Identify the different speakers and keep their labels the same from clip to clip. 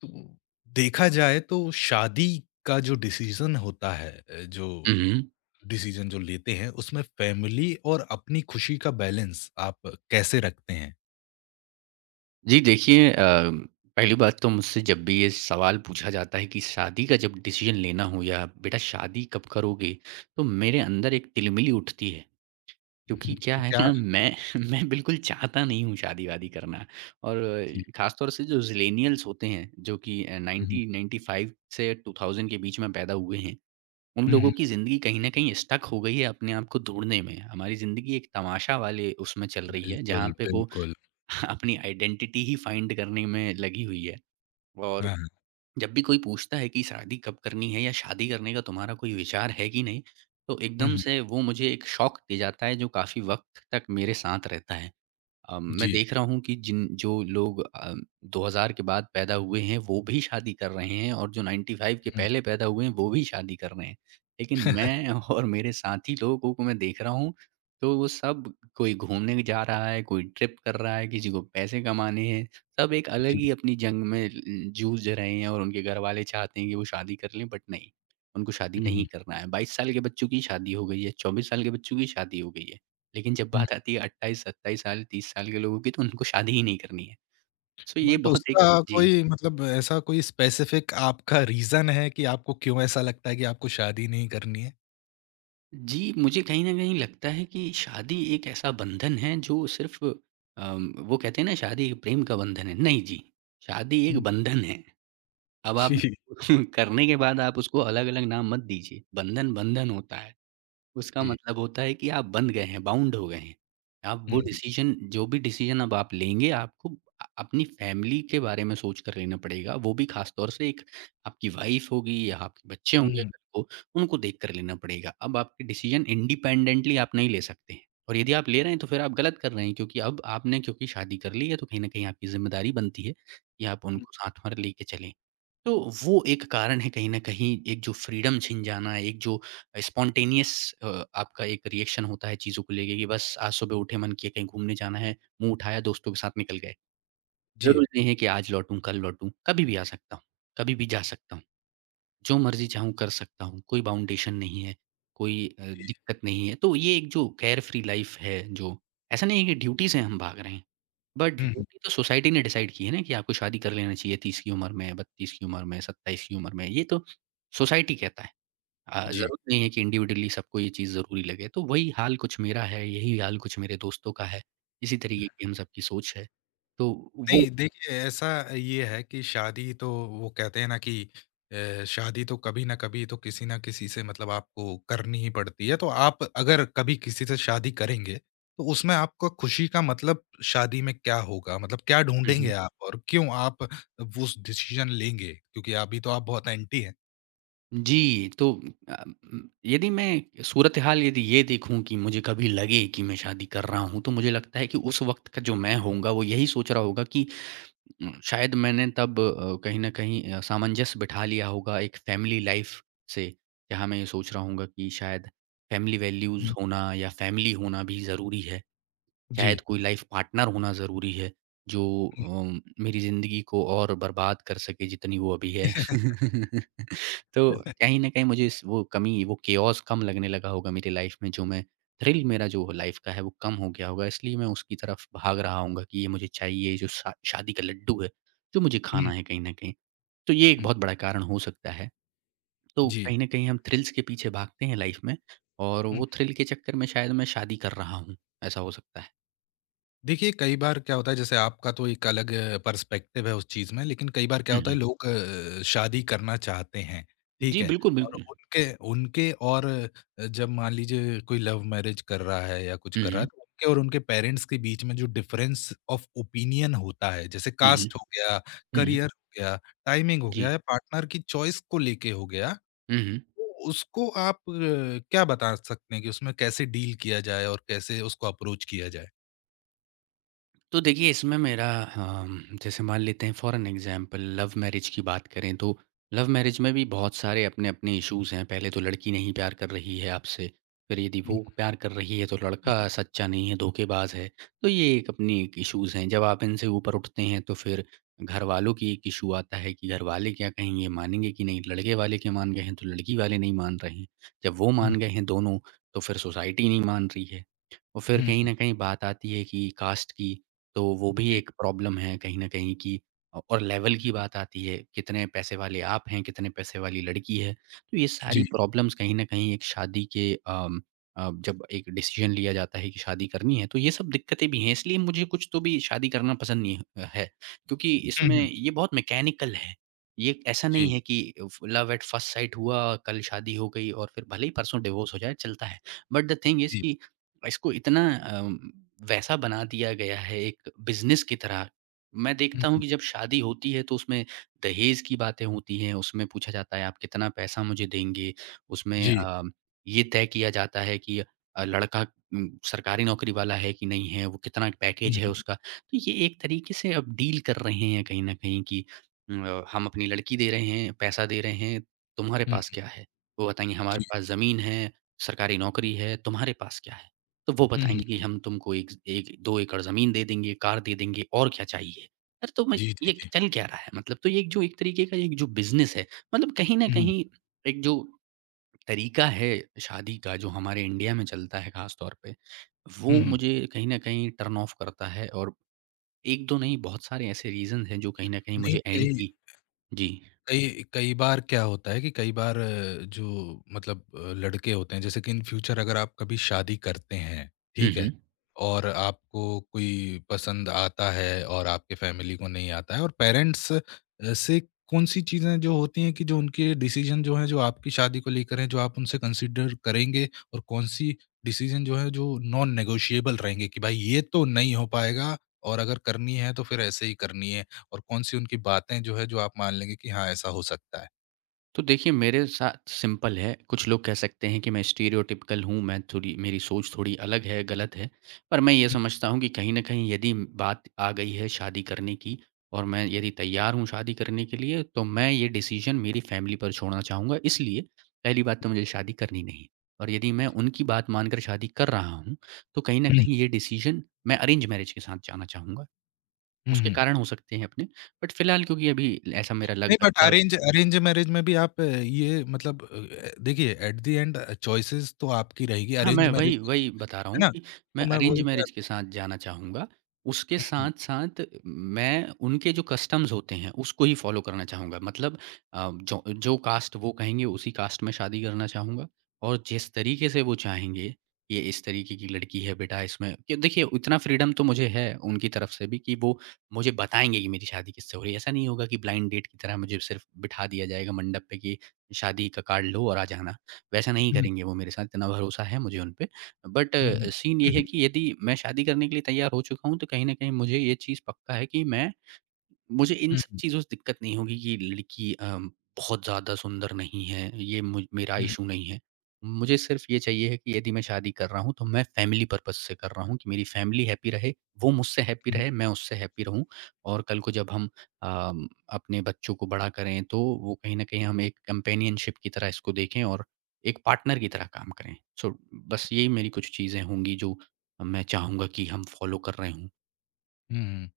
Speaker 1: तो देखा जाए तो शादी का जो डिसीजन होता है जो
Speaker 2: उहुँ।
Speaker 1: डिसीजन जो लेते हैं उसमें फैमिली और अपनी खुशी का बैलेंस आप कैसे रखते हैं?
Speaker 2: जी देखिए, पहली बात तो मुझसे जब भी ये सवाल पूछा जाता है कि शादी का जब डिसीज़न लेना हो या बेटा शादी कब करोगे? तो मेरे अंदर एक तिलमिली उठती है। क्योंकि क्या
Speaker 1: तो
Speaker 2: है
Speaker 1: क्या
Speaker 2: ना मैं मैं बिल्कुल चाहता नहीं हूँ शादी-वादी करना। और
Speaker 1: जी।
Speaker 2: ख़ास तौर से जो ज़िलेनियल्स होते हैं जो कि
Speaker 1: हुँ,
Speaker 2: 1995 से 2000 के बीच में पैदा हुए हैं। उन
Speaker 1: हुँ,
Speaker 2: लोगों
Speaker 1: हुँ,
Speaker 2: की ज़िंदगी कहीं न कहीं स्टक हो गई है अपने आप को ढूँढने में। हमारी ज़िंदगी एक तमाशा वाले उसमें चल रही है जहाँ
Speaker 1: बिल्कुल,
Speaker 2: पे वो
Speaker 1: बिल्कुल।
Speaker 2: अपनी आइडेंटिटी ही फाइंड करने में लगी हुई है।
Speaker 1: हाँ,
Speaker 2: और
Speaker 1: हाँ।
Speaker 2: जब भी कोई पूछता है कि शादी कब करनी है या शादी करने का तुम्हारा कोई विचार है कि नहीं, तो
Speaker 1: हुँ,
Speaker 2: एकदम
Speaker 1: हुँ।
Speaker 2: से वो मुझे एक शॉक दे जाता है जो काफ़ी वक़्त तक मेरे साथ रहता है। मैं
Speaker 1: जी।
Speaker 2: देख रहा हूँ कि जिन जो लोग 2000 के बाद पैदा हुए हैं, वो भी शादी कर रहे हैं और जो 95 के
Speaker 1: हुँ,
Speaker 2: पहले पैदा हुए हैं, वो भी शादी कर रहे हैं। लेकिन मैं और मेरे साथी लोगों को मैं देख रहा हूँ, तो वो सब कोई घूमने जा रहा है, कोई ट्रिप कर रहा है, किसी को पैसे कमाने हैं। सब एक अलग
Speaker 1: जी।
Speaker 2: ही अपनी जंग में ल जूझ रहे हैं और उनके घरवाले चाहते हैं कि वो शादी कर लें, बट नहीं, उनको शादी
Speaker 1: हुँ,
Speaker 2: नहीं
Speaker 1: हुँ,
Speaker 2: करना है। 22 साल के बच्चों की शादी हो गई है, 24 साल के बच्चों की शादी हो गई है। लेकिन जब
Speaker 1: हुँ।
Speaker 2: बात आती है 28, 27 साल, 30 साल के लोगों की तो उनको शादी ही नहीं करनी है। सो ये
Speaker 1: बट
Speaker 2: बहुत एक।
Speaker 1: उसका
Speaker 2: जी।
Speaker 1: कोई मतलब ऐसा कोई स्पेसिफिक आपका रीज़न है कि आपको क्यों ऐसा लगता है कि आपको शादी नहीं करनी है?
Speaker 2: जी, मुझे कहीं न कहीं लगता है कि शादी एक ऐसा बंधन है जो सिर्फ़ वो कहते हैं ना शादी एक प्रेम का बंधन है। नहीं जी, शादी एक
Speaker 1: हुँ।
Speaker 2: बंधन है। अब आप
Speaker 1: जी,
Speaker 2: करने के बाद आप उसको अलग-अलग नाम मत दीजिए। बंधन, बंधन होता है। उसका
Speaker 1: जी।
Speaker 2: मतलब होता है कि आप बंध गए हैं, बाउंड हो गए हैं। आप
Speaker 1: हुँ,
Speaker 2: वो
Speaker 1: हुँ,
Speaker 2: डिसीज़न जो भी डिसीज़न अब आप लेंगे आपको अपनी फैमिली के बारे में सोच कर लेना पड़ेगा। वो भी ख़ास तौर से एक आपकी वाइफ़ होगी या आपके बच्चे होंगे
Speaker 1: हुँ,
Speaker 2: कल को, उनको देख कर लेना पड़ेगा। अब आपके डिसीज़न इंडिपेंडेंटली आप नहीं ले सकते हैं। और यदि आप ले रहे हैं तो फिर आप गलत कर रहे हैं क्योंकि अब आपने क्योंकि शादी कर ली है तो कहीं न कहीं आपकी ज़िम्मेदारी बनती है कि आप
Speaker 1: हुँ।
Speaker 2: उनको साथ में लेके चलें। तो वो एक कारण है कहीं न कहीं, एक जो फ्रीडम छिन जाना, एक जो स्पॉन्टेनियस अ, आपका एक रिएक्शन होता है चीज़ों को लेके कि बस आज सुबह उठे, मन किया कहीं घूमने जाना है, मुँह उठाया, दोस्तों के साथ निकल गए।
Speaker 1: जी।
Speaker 2: ज़रूरी नहीं है कि आज लौटूँ, कल लौटूँ, कभी भी आ सकता हूँ, कभी भी जा सकता हूँ, जो मर्ज़ी चाहूँ कर सकता हूँ, कोई बाउंडेशन नहीं है, कोई दिक्कत नहीं है। तो ये एक जो कैर फ्री लाइफ़ है जो ऐसा नहीं है कि ड्यूटी से हम भाग रहे हैं। बट
Speaker 1: हुँ, हुँ।
Speaker 2: ड्यूटी तो सोसाइटी ने डिसाइड की है ना कि आपको शादी कर लेना चाहिए 30 की उम्र में, 32 की उम्र में, 27 की उम्र में, ये तो सोसाइटी कहता है।
Speaker 1: जी।
Speaker 2: ज़रूरत नहीं है कि इंडिविजुअली सबको ये चीज़ ज़रूरी लगे, तो वही हाल कुछ मेरा है, यही हाल कुछ मेरे दोस्तों का है, इसी तरीके की हम सबकी सोच है। तो वो
Speaker 1: नहीं देखिए, ऐसा ये है कि शादी तो वो कहते हैं ना कि शादी तो कभी ना कभी तो किसी ना किसी से मतलब आपको करनी ही पड़ती है। तो आप अगर कभी किसी से शादी करेंगे, तो उसमें आपको खुशी का मतलब शादी में क्या होगा? मतलब क्या
Speaker 2: हुँ,
Speaker 1: ढूँढेंगे
Speaker 2: हुँ।
Speaker 1: आप और क्यों आप वो उस डिसीज़न लेंगे? क्योंकि अभी तो आप बहुत एंटी हैं।
Speaker 2: जी, तो यदि मैं सूरत-ए-हाल यदि ये देखूँ कि मुझे कभी लगे कि मैं शादी कर रहा हूँ, तो मुझे लगता है कि उस वक़्त का जो मैं होऊँगा, वो यही सोच रहा होगा कि शायद मैंने तब कहीं न कहीं सामंजस्य बिठा लिया होगा एक फ़ैमिली लाइफ़ से। यहाँ मैं ये सोच रहा होऊँगा कि शायद फ़ैमिली वैल्यूज़
Speaker 1: हुँ।
Speaker 2: होना या फ़ैमिली होना भी ज़रूरी है।
Speaker 1: जी।
Speaker 2: शायद कोई लाइफ पार्टनर होना ज़रूरी है, जो
Speaker 1: हुँ,
Speaker 2: मेरी ज़िंदगी को और बर्बाद कर सके जितनी वो अभी है। तो कहीं न कहीं मुझे इस वो कमी, वो केओस कम लगने लगा होगा मेरी लाइफ में, जो मैं थ्रिल मेरा जो लाइफ का है, वो कम हो गया होगा। इसलिए मैं उसकी तरफ भाग रहा होऊँगा कि ये मुझे चाहिए, ये जो शा शादी का लड्डू है, जो मुझे
Speaker 1: हुँ,
Speaker 2: खाना है कहीं न कहीं। तो ये एक
Speaker 1: हुँ।
Speaker 2: बहुत बड़ा कारण हो सकता है। तो
Speaker 1: जी।
Speaker 2: कहीं न कहीं हम थ्रिल्स के पीछे भागते हैं लाइफ में और वो थ्रिल के चक्कर में शायद मैं शादी कर रहा हूँ, ऐसा हो सकता है।
Speaker 1: देखिए, कई बार क्या होता है जैसे आपका तो एक अलग पर्सपेक्टिव है उस चीज़ में, लेकिन कई बार क्या
Speaker 2: हुँ,
Speaker 1: होता है
Speaker 2: हुँ।
Speaker 1: लोग शादी करना चाहते हैं, ठीक
Speaker 2: जी,
Speaker 1: है?
Speaker 2: बिल्कुल,
Speaker 1: और
Speaker 2: बिल्कुल।
Speaker 1: उनके उनके और जब मान लीजिए कोई लव मैरिज कर रहा है या कुछ
Speaker 2: हुँ,
Speaker 1: कर रहा है,
Speaker 2: हुँ।
Speaker 1: तो उनके और उनके पेरेंट्स के बीच में जो डिफरेंस ऑफ ओपिनियन होता है, जैसे
Speaker 2: हुँ, हुँ।
Speaker 1: कास्ट हो गया,
Speaker 2: हुँ, हुँ।
Speaker 1: करियर हो गया, टाइमिंग हो
Speaker 2: जी।
Speaker 1: गया या पार्टनर की चॉइस को लेके हो गया,
Speaker 2: हुँ, हुँ।
Speaker 1: तो उसको आप क्या बता सकते हैं कि उसमें कैसे डील किया जाए और कैसे उसको अप्रोच किया जाए?
Speaker 2: तो देखिए इसमें मेरा जैसे मान लेते हैं for an example love marriage की बात करें तो लव मैरिज में भी बहुत सारे अपने अपने इश्यूज हैं। पहले तो लड़की नहीं प्यार कर रही है आपसे, फिर यदि
Speaker 1: हुँ।
Speaker 2: वो प्यार कर रही है तो लड़का सच्चा नहीं है धोखेबाज है। तो ये एक अपनी एक इश्यूज हैं। जब आप इनसे ऊपर उठते हैं तो फिर घर वालों की एक इशू आता है कि घर वाले क्या कहेंगे, मानेंगे कि नहीं, लड़के वाले के मान गए हैं तो लड़की वाले नहीं मान रहे हैं। जब वो मान गए हैं दोनों, तो फिर सोसाइटी नहीं मान रही है। और फिर
Speaker 1: हुँ,
Speaker 2: कहीं ना कहीं बात आती है कि कास्ट की। तो वो भी
Speaker 1: जी,
Speaker 2: एक प्रॉब्लम है कहीं न कहीं कि औ और लेवल की बात आती है, कितने पैसे वाले आप हैं, कितने पैसे वाली लड़की है। तो ये सारी
Speaker 1: जी।
Speaker 2: प्रॉब्लम्स कहीं न कहीं एक शादी के अम जब एक डिसीज़न लिया जाता है कि शादी करनी है, तो ये सब दिक्कतें भी हैं। इसलिए मुझे कुछ तो भी शादी करना पसंद नहीं ह है, क्योंकि
Speaker 1: हुँ,
Speaker 2: इसमें
Speaker 1: हुँ।
Speaker 2: ये बहुत मैकेनिकल है। ये ऐसा नहीं
Speaker 1: जी,
Speaker 2: है कि फ लव एट फर्स्ट साइट हुआ, कल शादी हो गई और फिर भले ही परसों डिवोर्स हो जाए, चलता है। बट द थिंग इज़
Speaker 1: जी।
Speaker 2: कि इसको इतना वैसा बना दिया गया है एक बिज़नेस की तरह। मैं
Speaker 1: हुँ,
Speaker 2: देखता हूँ
Speaker 1: हुँ।
Speaker 2: कि जब शादी होती है तो उसमें दहेज़ की बातें होती हैं, उसमें पूछा जाता है आप कितना पैसा मुझे देंगे? उसमें
Speaker 1: जी।
Speaker 2: ये तय किया जाता है कि लड़का सरकारी नौकरी वाला है कि नहीं है, वो कितना
Speaker 1: हुँ,
Speaker 2: पैकेज है
Speaker 1: हुँ,
Speaker 2: उसका। तो ये एक तरीके से अब डील कर रहे हैं कहीं न कहीं कि हम अपनी लड़की दे रहे हैं, पैसा दे रहे हैं, तुम्हारे
Speaker 1: हुँ,
Speaker 2: पास
Speaker 1: हुँ,
Speaker 2: क्या है? वो बताएँगे हमारे
Speaker 1: जी।
Speaker 2: पास ज़मीन है, सरकारी नौकरी है, तुम्हारे पास क्या है? तो वो
Speaker 1: हुँ,
Speaker 2: बताएँगे कि
Speaker 1: हुँ।
Speaker 2: हम तुमको एक एक 2 एकड़ ज़मीन दे देंगे, कार दे देंगे और क्या चाहिए? अरे! तो मैं
Speaker 1: जी, जी,
Speaker 2: ये
Speaker 1: जी।
Speaker 2: चल क्या रहा है मतलब? तो ये एक जो एक तरीके का एक जो बिज़नेस है, मतलब कहीं न
Speaker 1: हुँ, हुँ,
Speaker 2: कहीं एक जो तरीका है शादी का जो हमारे इंडिया में चलता है ख़ास तौर पे,
Speaker 1: हुँ,
Speaker 2: वो
Speaker 1: हुँ।
Speaker 2: मुझे कहीं न कहीं टर्न ऑफ करता है। और 1, 2 नहीं बहुत सारे ऐसे रीज़न्स हैं जो कहीं न कहीं
Speaker 1: नहीं,
Speaker 2: मुझे
Speaker 1: कई
Speaker 2: एंटी। जी।
Speaker 1: कई कई बार क्या होता है कि कई बार जो मतलब लड़के होते हैं जैसे कि इन फ्यूचर अगर आप कभी शादी करते हैं,
Speaker 2: हुँ,
Speaker 1: ठीक है?
Speaker 2: हुँ।
Speaker 1: और आपको कोई पसंद आता है और आपके फैमिली को नहीं आता है और पेरेंट्स से कौन-सी चीज़ें जो होती हैं कि जो उनके डिसीज़न जो हैं, जो आपकी शादी को लेकर हैं, जो आप उनसे कंसिडर करेंगे और कौन-सी डिसीज़न जो है, जो नॉन नेगोशिएबल रहेंगे कि भाई ये तो नहीं हो पाएगा और अगर करनी है तो फिर ऐसे ही करनी है? और कौन-सी उनकी बातें जो है, जो आप मान लेंगे कि हाँ, ऐसा हो सकता है?
Speaker 2: तो देखिए मेरे साथ सिंपल है। कुछ लोग कह सकते हैं कि मैं स्टीरियोटिपिकल हूँ, मैं थोड़ी मेरी सोच थोड़ी अलग है, गलत है। पर मैं ये
Speaker 1: हुँ,
Speaker 2: समझता हूँ कि कहीं न कहीं यदि बात आ गई है शादी करने की और मैं यदि तैयार हूँ शादी करने के लिए, तो मैं ये डिसीज़न मेरी फैमिली पर छोड़ना चाहूँगा। इसलिए पहली बात तो मुझे शादी करनी नहीं है। और यदि मैं उनकी बात मानकर शादी कर रहा हूँ, तो कहीं न
Speaker 1: हुँ,
Speaker 2: कहीं ये डिसीज़न मैं अरेंज मैरेज के साथ जाना चाहूँगा।
Speaker 1: हुँ,
Speaker 2: उसके
Speaker 1: हुँ।
Speaker 2: कारण हो सकते हैं अपने, बट फ़िलहाल क्योंकि अभी ऐसा मेरा
Speaker 1: नहीं
Speaker 2: लग
Speaker 1: but
Speaker 2: love
Speaker 1: arrange arrange marriage में भी आप ये मतलब देखिए एट द एंड चॉइसेस तो आपकी रहेगी
Speaker 2: हाँ,
Speaker 1: अरेंज
Speaker 2: मैं
Speaker 1: मैरिज
Speaker 2: वही
Speaker 1: में भी,
Speaker 2: वही बता रहा हूँ
Speaker 1: है ना?
Speaker 2: कि
Speaker 1: तो
Speaker 2: मैं
Speaker 1: मैं
Speaker 2: अरेंज
Speaker 1: वही कह
Speaker 2: मैरेज के साथ जाना चाहूँगा। उसके
Speaker 1: हुँ, हुँ,
Speaker 2: साथ-साथ मैं उनके जो कस्टम्स होते हैं, उसको ही फ़ॉलो करना चाहूँगा। मतलब जो जो कास्ट वो कहेंगे, उसी कास्ट में शादी करना चाहूँगा। और जिस तरीके से वो चाहेंगे, ये इस तरीके की लड़की है बेटा इसमें कि देखिए उतना फ्रीडम तो मुझे है उनकी तरफ से भी कि वो मुझे बताएँगे कि मेरी शादी किससे हो रही है। ऐसा नहीं होगा कि ब्लाइंड डेट की तरह मुझे सिर्फ़ बिठा दिया जाएगा मंडप पे कि शादी का कार्ड लो और आ जाना। वैसा नहीं
Speaker 1: हुँ,
Speaker 2: करेंगे वो मेरे साथ, इतना भरोसा है मुझे उन पे। बट
Speaker 1: हुँ, हुँ,
Speaker 2: सीन ये है कि यदि मैं शादी करने के लिए तैयार हो चुका हूँ, तो कहीं न कहीं मुझे ये चीज़ पक्का है कि मैं मुझे इन
Speaker 1: हुँ,
Speaker 2: सब
Speaker 1: हुँ,
Speaker 2: चीज़ों से दिक्कत नहीं होगी कि लड़की बहुत ज़्यादा सुंदर नहीं है, ये मुझ मेरा
Speaker 1: हुँ,
Speaker 2: इश्यू नहीं है। मुझे सिर्फ़ ये चाहिए है कि यदि मैं शादी कर रहा हूँ, तो मैं फैमिली पर्पज़ से कर रहा हूँ कि मेरी फैमिली हैप्पी रहे, वो मुझसे हैप्पी
Speaker 1: हुँ।
Speaker 2: रहे, मैं उससे हैप्पी रहूँ। और कल को जब हम अपने बच्चों को बड़ा करें, तो वो कहीं न कहीं हम एक कंपेनियनशिप की तरह इसको देखें और एक पार्टनर की तरह काम करें। सो बस यही मेरी कुछ चीज़ें होंगी जो मैं चाहूँगा कि हम फ़ॉलो कर रहे हों।
Speaker 1: हुँ।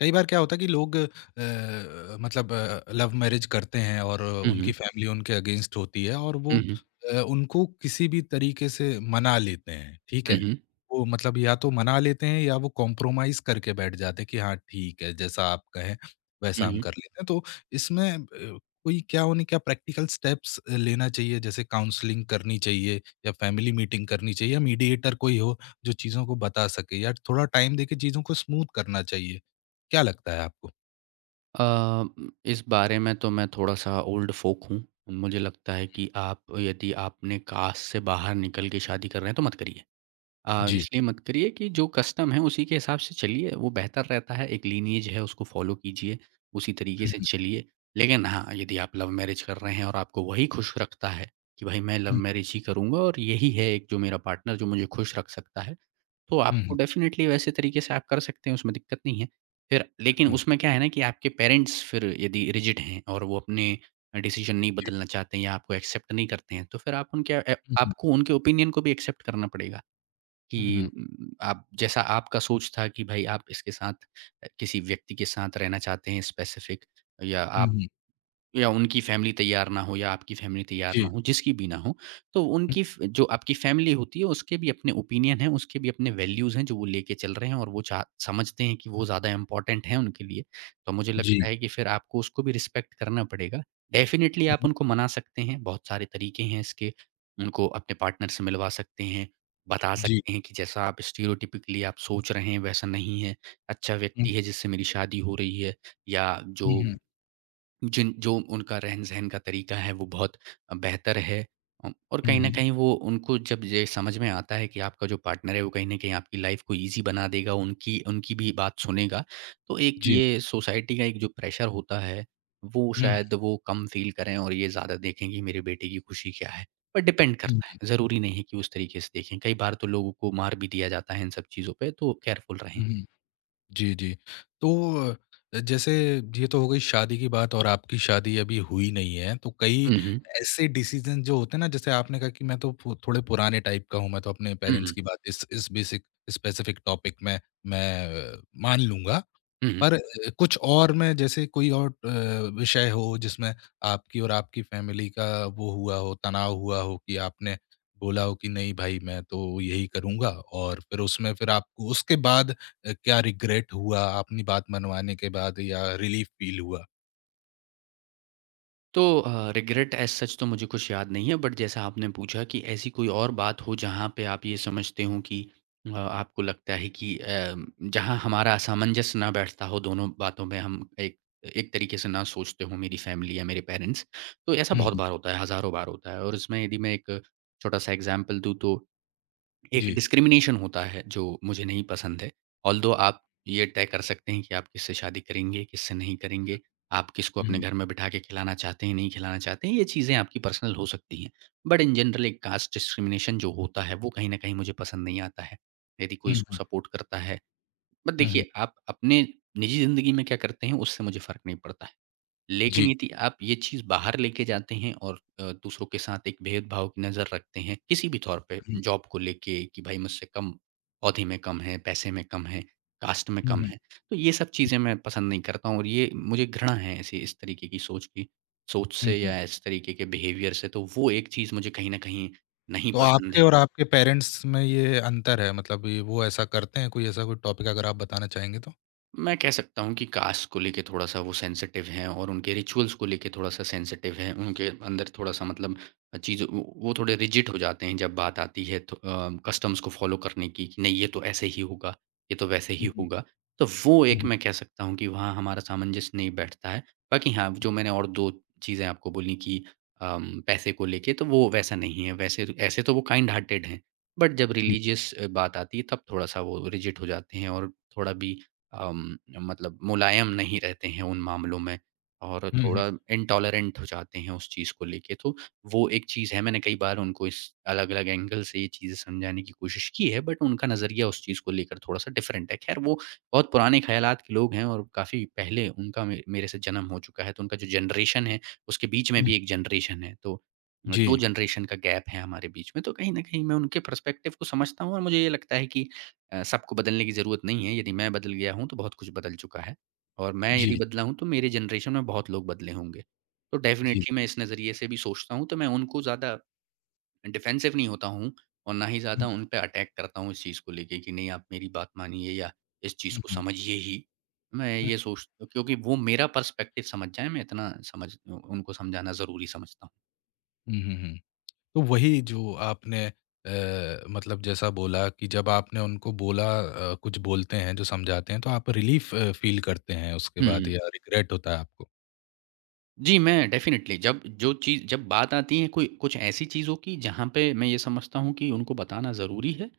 Speaker 1: कई बार क्या होता है कि लोग मतलब लव मैरिज करते हैं और
Speaker 2: हुँ,
Speaker 1: उनकी
Speaker 2: हुँ।
Speaker 1: फैमिली उनके अगेंस्ट होती है और वो
Speaker 2: हुँ, हुँ।
Speaker 1: उनको किसी भी तरीके से मना लेते हैं, ठीक
Speaker 2: हुँ,
Speaker 1: है?
Speaker 2: हुँ।
Speaker 1: वो मतलब या तो मना लेते हैं या वो कॉम्प्रोमाइज़ करके बैठ जाते हैं कि हाँ, ठीक है, जैसा आप कहें वैसा
Speaker 2: हुँ,
Speaker 1: हम
Speaker 2: हुँ।
Speaker 1: कर लेते हैं। तो इसमें कोई क्या उन्हें क्या प्रैक्टिकल स्टेप्स लेना चाहिए जैसे काउंसलिंग करनी चाहिए या फैमिली मीटिंग करनी चाहिए या मीडिएटर कोई हो? जो चीज़ों को बता सके या थोड़ा टाइम देके चीज़ों को स्मूथ करना चाहिए। क्या लगता है आपको?
Speaker 2: अ, इस बारे में तो मैं थोड़ा-सा ओल्ड फ़ोक हूँ। मुझे लगता है कि आप यदि आपने कास्ट से बाहर निकल के शादी कर रहे हैं, तो मत करिए।
Speaker 1: जी।
Speaker 2: इसलिए मत करिए कि जो कस्टम है उसी के हिसाब से चलिए, वो बेहतर रहता है। एक लीनिएज है उसको फ़ॉलो कीजिए, उसी तरीके
Speaker 1: हुँ,
Speaker 2: से
Speaker 1: हुँ,
Speaker 2: चलिए। लेकिन हाँ, यदि आप लव मैरिज कर रहे हैं और आपको वही खुश रखता है कि भाई मैं लव
Speaker 1: हुँ,
Speaker 2: मैरिज ही करूँगा और यही है एक जो मेरा पार्टनर जो मुझे खुश रख सकता है, तो
Speaker 1: हुँ,
Speaker 2: आपको
Speaker 1: हुँ,
Speaker 2: डेफ़िनेटली वैसे तरीके से आप कर सकते हैं, उसमें दिक्कत नहीं है। फिर
Speaker 1: हुँ,
Speaker 2: लेकिन
Speaker 1: हुँ,
Speaker 2: उसमें क्या है ना कि आपके पेरेंट्स फिर यदि रिजिड हैं और वो अपने डिसीज़न नहीं
Speaker 1: जी।
Speaker 2: बदलना चाहते हैं या आपको एक्सेप्ट नहीं करते हैं, तो फिर
Speaker 1: हुँ, हुँ,
Speaker 2: आपको उनके ओपिनियन को भी एक्सेप्ट करना पड़ेगा। कि
Speaker 1: हुँ, हुँ,
Speaker 2: आप जैसा आपका सोच था कि भाई आप इसके साथ किसी व्यक्ति के साथ रहना चाहते हैं स्पेसिफिक या
Speaker 1: हुँ,
Speaker 2: आप
Speaker 1: हुँ,
Speaker 2: या उनकी फैमिली तैयार ना हो या आपकी फैमिली तैयार ना
Speaker 1: जी,
Speaker 2: हो, जिसकी भी ना हो, तो
Speaker 1: हुँ,
Speaker 2: उनकी फ जो आपकी फैमिली होती है उसके भी अपने ओपिनियन हैं, उसके भी अपने वैल्यूज़ हैं जो वो लेके चल रहे हैं और वो चाह समझते हैं कि वो ज़्यादा इम्पोर्टेंट हैं उनके लिए। तो मुझे
Speaker 1: जी,
Speaker 2: लगता है कि फिर आपको उसको भी रिस्पेक्ट करना पड़ेगा। डेफ़िनिटली
Speaker 1: हुँ,
Speaker 2: आप
Speaker 1: हुँ,
Speaker 2: उनको मना सकते हैं, बहुत सारे तरीके हैं इसके, उनको अपने पार्टनर से मिलवा सकते हैं, बता
Speaker 1: जी,
Speaker 2: सकते हैं कि जैसा आप स्टीरियोटाइपिकली आप सोच रहे हैं वैसा नहीं है, अच्छा
Speaker 1: हुँ, हुँ,
Speaker 2: व्यक्ति है जिससे मेरी शादी हो रही है या
Speaker 1: हुँ,
Speaker 2: जो उनका रहन-सहन का तरीका है वो बहुत बेहतर है औ और
Speaker 1: हुँ,
Speaker 2: कहीं न
Speaker 1: हुँ,
Speaker 2: कहीं वो उनको जब ये समझ में आता है कि आपका जो पार्टनर है वो कहीं न कहीं आपकी लाइफ़ को ईज़ी बना देगा, उनकी उनकी भी बात सुनेगा, तो एक
Speaker 1: जी,
Speaker 2: ये सोसाइटी का एक जो प्रेशर होता है, वो
Speaker 1: हुँ,
Speaker 2: शायद वो कम फ़ील करें और ये ज़्यादा देखें कि मेरे बेटे की खुशी क्या है। पर डिपेंड
Speaker 1: हुँ,
Speaker 2: करता है, ज़रूरी नहीं है कि उस तरीके से देखें, कई बार तो लोगों को मार भी दिया जाता है इन सब चीज़ों पे, तो केयरफुल रहें।
Speaker 1: हुँ, हुँ। जी, जी। तो जैसे ये तो हो गई शादी की बात और आपकी शादी अभी हुई नहीं है, तो कई
Speaker 2: हुँ, हुँ।
Speaker 1: ऐसे डिसीज़न जो होते हैं ना, जैसे आपने कहा कि मैं तो पु थोड़े पुराने टाइप का हूँ, मैं तो अपने
Speaker 2: हुँ,
Speaker 1: पेरेंट्स
Speaker 2: हुँ।
Speaker 1: की बात इस बेसिक स्पेसिफिक टॉपिक में मैं मान लूँगा।
Speaker 2: हुँ, हुँ।
Speaker 1: पर कुछ और में जैसे कोई और विषय हो जिसमें आपकी और आपकी फैमिली का वो हुआ हो, तनाव हुआ हो कि आपने बोला हो कि नहीं भाई मैं तो यही करूँगा और फिर उसमें फिर आपको उसके बाद क्या रिग्रेट हुआ अपनी बात मनवाने के बाद या रिलीफ फ़ील हुआ?
Speaker 2: तो रिग्रेट एज़ सच तो मुझे कुछ याद नहीं है, बट जैसा आपने पूछा कि ऐसी कोई और बात हो जहाँ पे आप ये समझते हों कि आपको लगता है कि जहाँ हमारा सामंजस्य ना बैठता हो दोनों बातों में हम एक एक तरीके से ना सोचते हों मेरी फैमिली या मेरे पेरेंट्स। तो ऐसा
Speaker 1: हुँ,
Speaker 2: बहुत
Speaker 1: हुँ।
Speaker 2: बार होता है, हज़ारों बार होता है और इसमें यदि मैं एक छोटा-सा एग्ज़ाम्पल दूँ, तो एक
Speaker 1: जी।
Speaker 2: डिस्क्रिमिनेशन होता है जो मुझे नहीं पसंद है। ऑल्दो आप ये तय कर सकते हैं कि आप किससे शादी करेंगे, किससे नहीं करेंगे, आप किसको
Speaker 1: हुँ,
Speaker 2: अपने
Speaker 1: हुँ।
Speaker 2: घर में बिठा के खिलाना चाहते हैं, नहीं खिलाना चाहते हैं, ये चीज़ें आपकी पर्सनल हो सकती हैं। बट इन जनरल एक कास्ट डिस्क्रिमिनेशन जो होता है, वो कहीं न कहीं मुझे पसंद नहीं आता है। यदि कोई
Speaker 1: हुँ,
Speaker 2: इसको
Speaker 1: हुँ।
Speaker 2: सपोर्ट करता है। बट
Speaker 1: हुँ, हुँ।
Speaker 2: देखिए, आप अपने निजी ज़िंदगी में क्या करते हैं, उससे मुझे फ़र्क नहीं पड़ता है। लेकिन
Speaker 1: जी।
Speaker 2: यदि आप ये चीज़ बाहर लेके जाते हैं और दूसरों के साथ एक भेदभाव की नज़र रखते हैं किसी भी तौर पे
Speaker 1: हुँ,
Speaker 2: जॉब को लेके कि भाई मुझसे कम औहदे में कम है, पैसे में कम है, कास्ट में
Speaker 1: हुँ,
Speaker 2: कम
Speaker 1: हुँ,
Speaker 2: है। तो ये सब चीज़ें मैं पसंद नहीं करता हूँ और ये मुझे घृणा है ऐसी इस तरीके की सोच
Speaker 1: हुँ,
Speaker 2: से
Speaker 1: हुँ।
Speaker 2: या इस तरीके के बिहेवियर से, तो वो एक चीज़ मुझे कहीं न कहीं नहीं
Speaker 1: तो
Speaker 2: पसंद
Speaker 1: आपके
Speaker 2: है।
Speaker 1: और आपके पेरेंट्स में ये अंतर है मतलब ये वो ऐसा करते हैं, कोई ऐसा कोई टॉपिक अगर आप बताना चाहेंगे तो?
Speaker 2: मैं कह सकता हूँ कि कास्ट को लेके थोड़ा-सा वो सेंसिटिव हैं और उनके रिचुअल्स को लेके थोड़ा-सा सेंसिटिव हैं। उनके अंदर थोड़ा-सा मतलब चीज़ वो थोड़े रिजिड हो जाते हैं जब बात आती है तो कस्टम्स को फ़ॉलो करने की, कि नहीं ये तो ऐसे ही होगा, ये तो वैसे ही
Speaker 1: हुँ, हुँ।
Speaker 2: होगा। तो वो
Speaker 1: हुँ,
Speaker 2: एक,
Speaker 1: हुँ।
Speaker 2: मैं कह सकता हूँ कि वहाँ हमारा सामंजस्य नहीं बैठता है। बाकी हाँ, जो मैंने और 2 चीज़ें आपको बोली, कि पैसे को लेके तो वो वैसा नहीं है। वैसे तो, ऐसे तो वो काइंड हार्टेड हैं। बट जब
Speaker 1: जी।
Speaker 2: रिलिजियस बात आती है तब थोड़ा-सा वो रिजिड हो जाते हैं और थोड़ा भी अम, मतलब मुलायम नहीं रहते हैं उन मामलों में और
Speaker 1: हुँ, हुँ।
Speaker 2: थोड़ा इंटॉलरेंट हो जाते हैं उस चीज़ को लेके, तो वो एक चीज़ है। मैंने कई बार उनको इस अलग-अलग एंगल से ये चीज़ें समझाने की कोशिश की है, बट उनका नज़रिया उस चीज़ को लेकर थोड़ा-सा डिफरेंट है। ख़ैर, वो बहुत पुराने ख़्यालात के लोग हैं और काफ़ी पहले उनका मे मेरे से जन्म हो चुका है, तो उनका जो जनरेशन है उसके बीच में
Speaker 1: हुँ,
Speaker 2: भी एक जनरेशन है, तो 2
Speaker 1: जी,
Speaker 2: जनरेशन का गैप है हमारे बीच में, तो कहीं न कहीं मैं उनके पर्सपेक्टिव को समझता हूँ और मुझे ये लगता है कि सबको बदलने की ज़रूरत नहीं है, यदि मैं बदल गया हूँ तो बहुत कुछ बदल चुका है और मैं यदि
Speaker 1: जी,
Speaker 2: बदला हूँ तो मेरे जनरेशन में बहुत लोग बदले होंगे। तो
Speaker 1: जी।
Speaker 2: डेफ़िनेटली मैं इस नज़रिए से भी सोचता हूँ, तो मैं उनको ज़्यादा डिफेंसिव नहीं होता हूँ और ना ही
Speaker 1: हुँ,
Speaker 2: ज़्यादा उन पे अटैक करता हूँ इस चीज़ को लेके कि नहीं आप मेरी बात मानिए या इस चीज़
Speaker 1: हुँ,
Speaker 2: को
Speaker 1: हुँ,
Speaker 2: समझिए ही। मैं
Speaker 1: हुँ,
Speaker 2: ये सोचता हूँ क्योंकि वो मेरा पर्सपेक्टिव समझ जाएँ, मैं इतना समझ उनको समझाना ज़रूरी समझता हूँ।
Speaker 1: हुँ, हुँ, हुँ। तो वही जो आपने मतलब जैसा बोला कि जब आपने उनको बोला कुछ बोलते हैं, जो समझाते हैं, तो आप रिलीफ़ फ़ील करते हैं उसके
Speaker 2: हुँ,
Speaker 1: बाद
Speaker 2: हुँ।
Speaker 1: या रिग्रेट होता है आपको।
Speaker 2: जी, मैं डेफ़िनेटली जब जो चीज़ जब बात आती है कोई कुछ ऐसी चीज़ों की जहाँ पे मैं ये समझता हूँ कि उनको बताना ज़रूरी है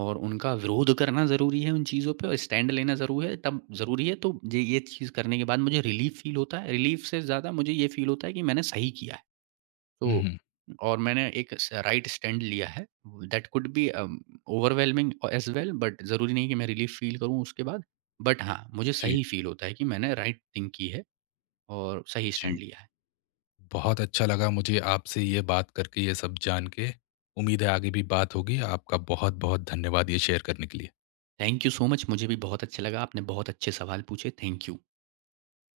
Speaker 2: और उनका विरोध करना ज़रूरी है उन चीज़ों पे और स्टैंड लेना ज़रूरी है, तब ज़रूरी है, तो ये चीज़ करने के बाद मुझे रिलीफ़ फ़ील होता है। रिलीफ़ से ज़्यादा मुझे ये फ़ील होता है कि मैंने सही किया है।
Speaker 1: हुँ,
Speaker 2: तो
Speaker 1: हुँ।
Speaker 2: और मैंने एक स राइट स्टैंड लिया है। That could be overwhelming as well, but ज़रूरी नहीं कि मैं रिलीफ़ फ़ील करूँ उसके बाद। बट हाँ, मुझे
Speaker 1: जी,
Speaker 2: सही फ़ील होता है कि मैंने राइट थिंग की है और सही
Speaker 1: जी।
Speaker 2: स्टैंड लिया है।
Speaker 1: बहुत अच्छा लगा मुझे आपसे ये बात करके, ये सब जान के। उम्मीद है आगे भी बात होगी। आपका बहुत-बहुत धन्यवाद ये शेयर करने के लिए।
Speaker 2: Thank you so much. मुझे भी बहुत अच्छा लगा। आपने बहुत अच्छे सवाल पूछे। Thank you.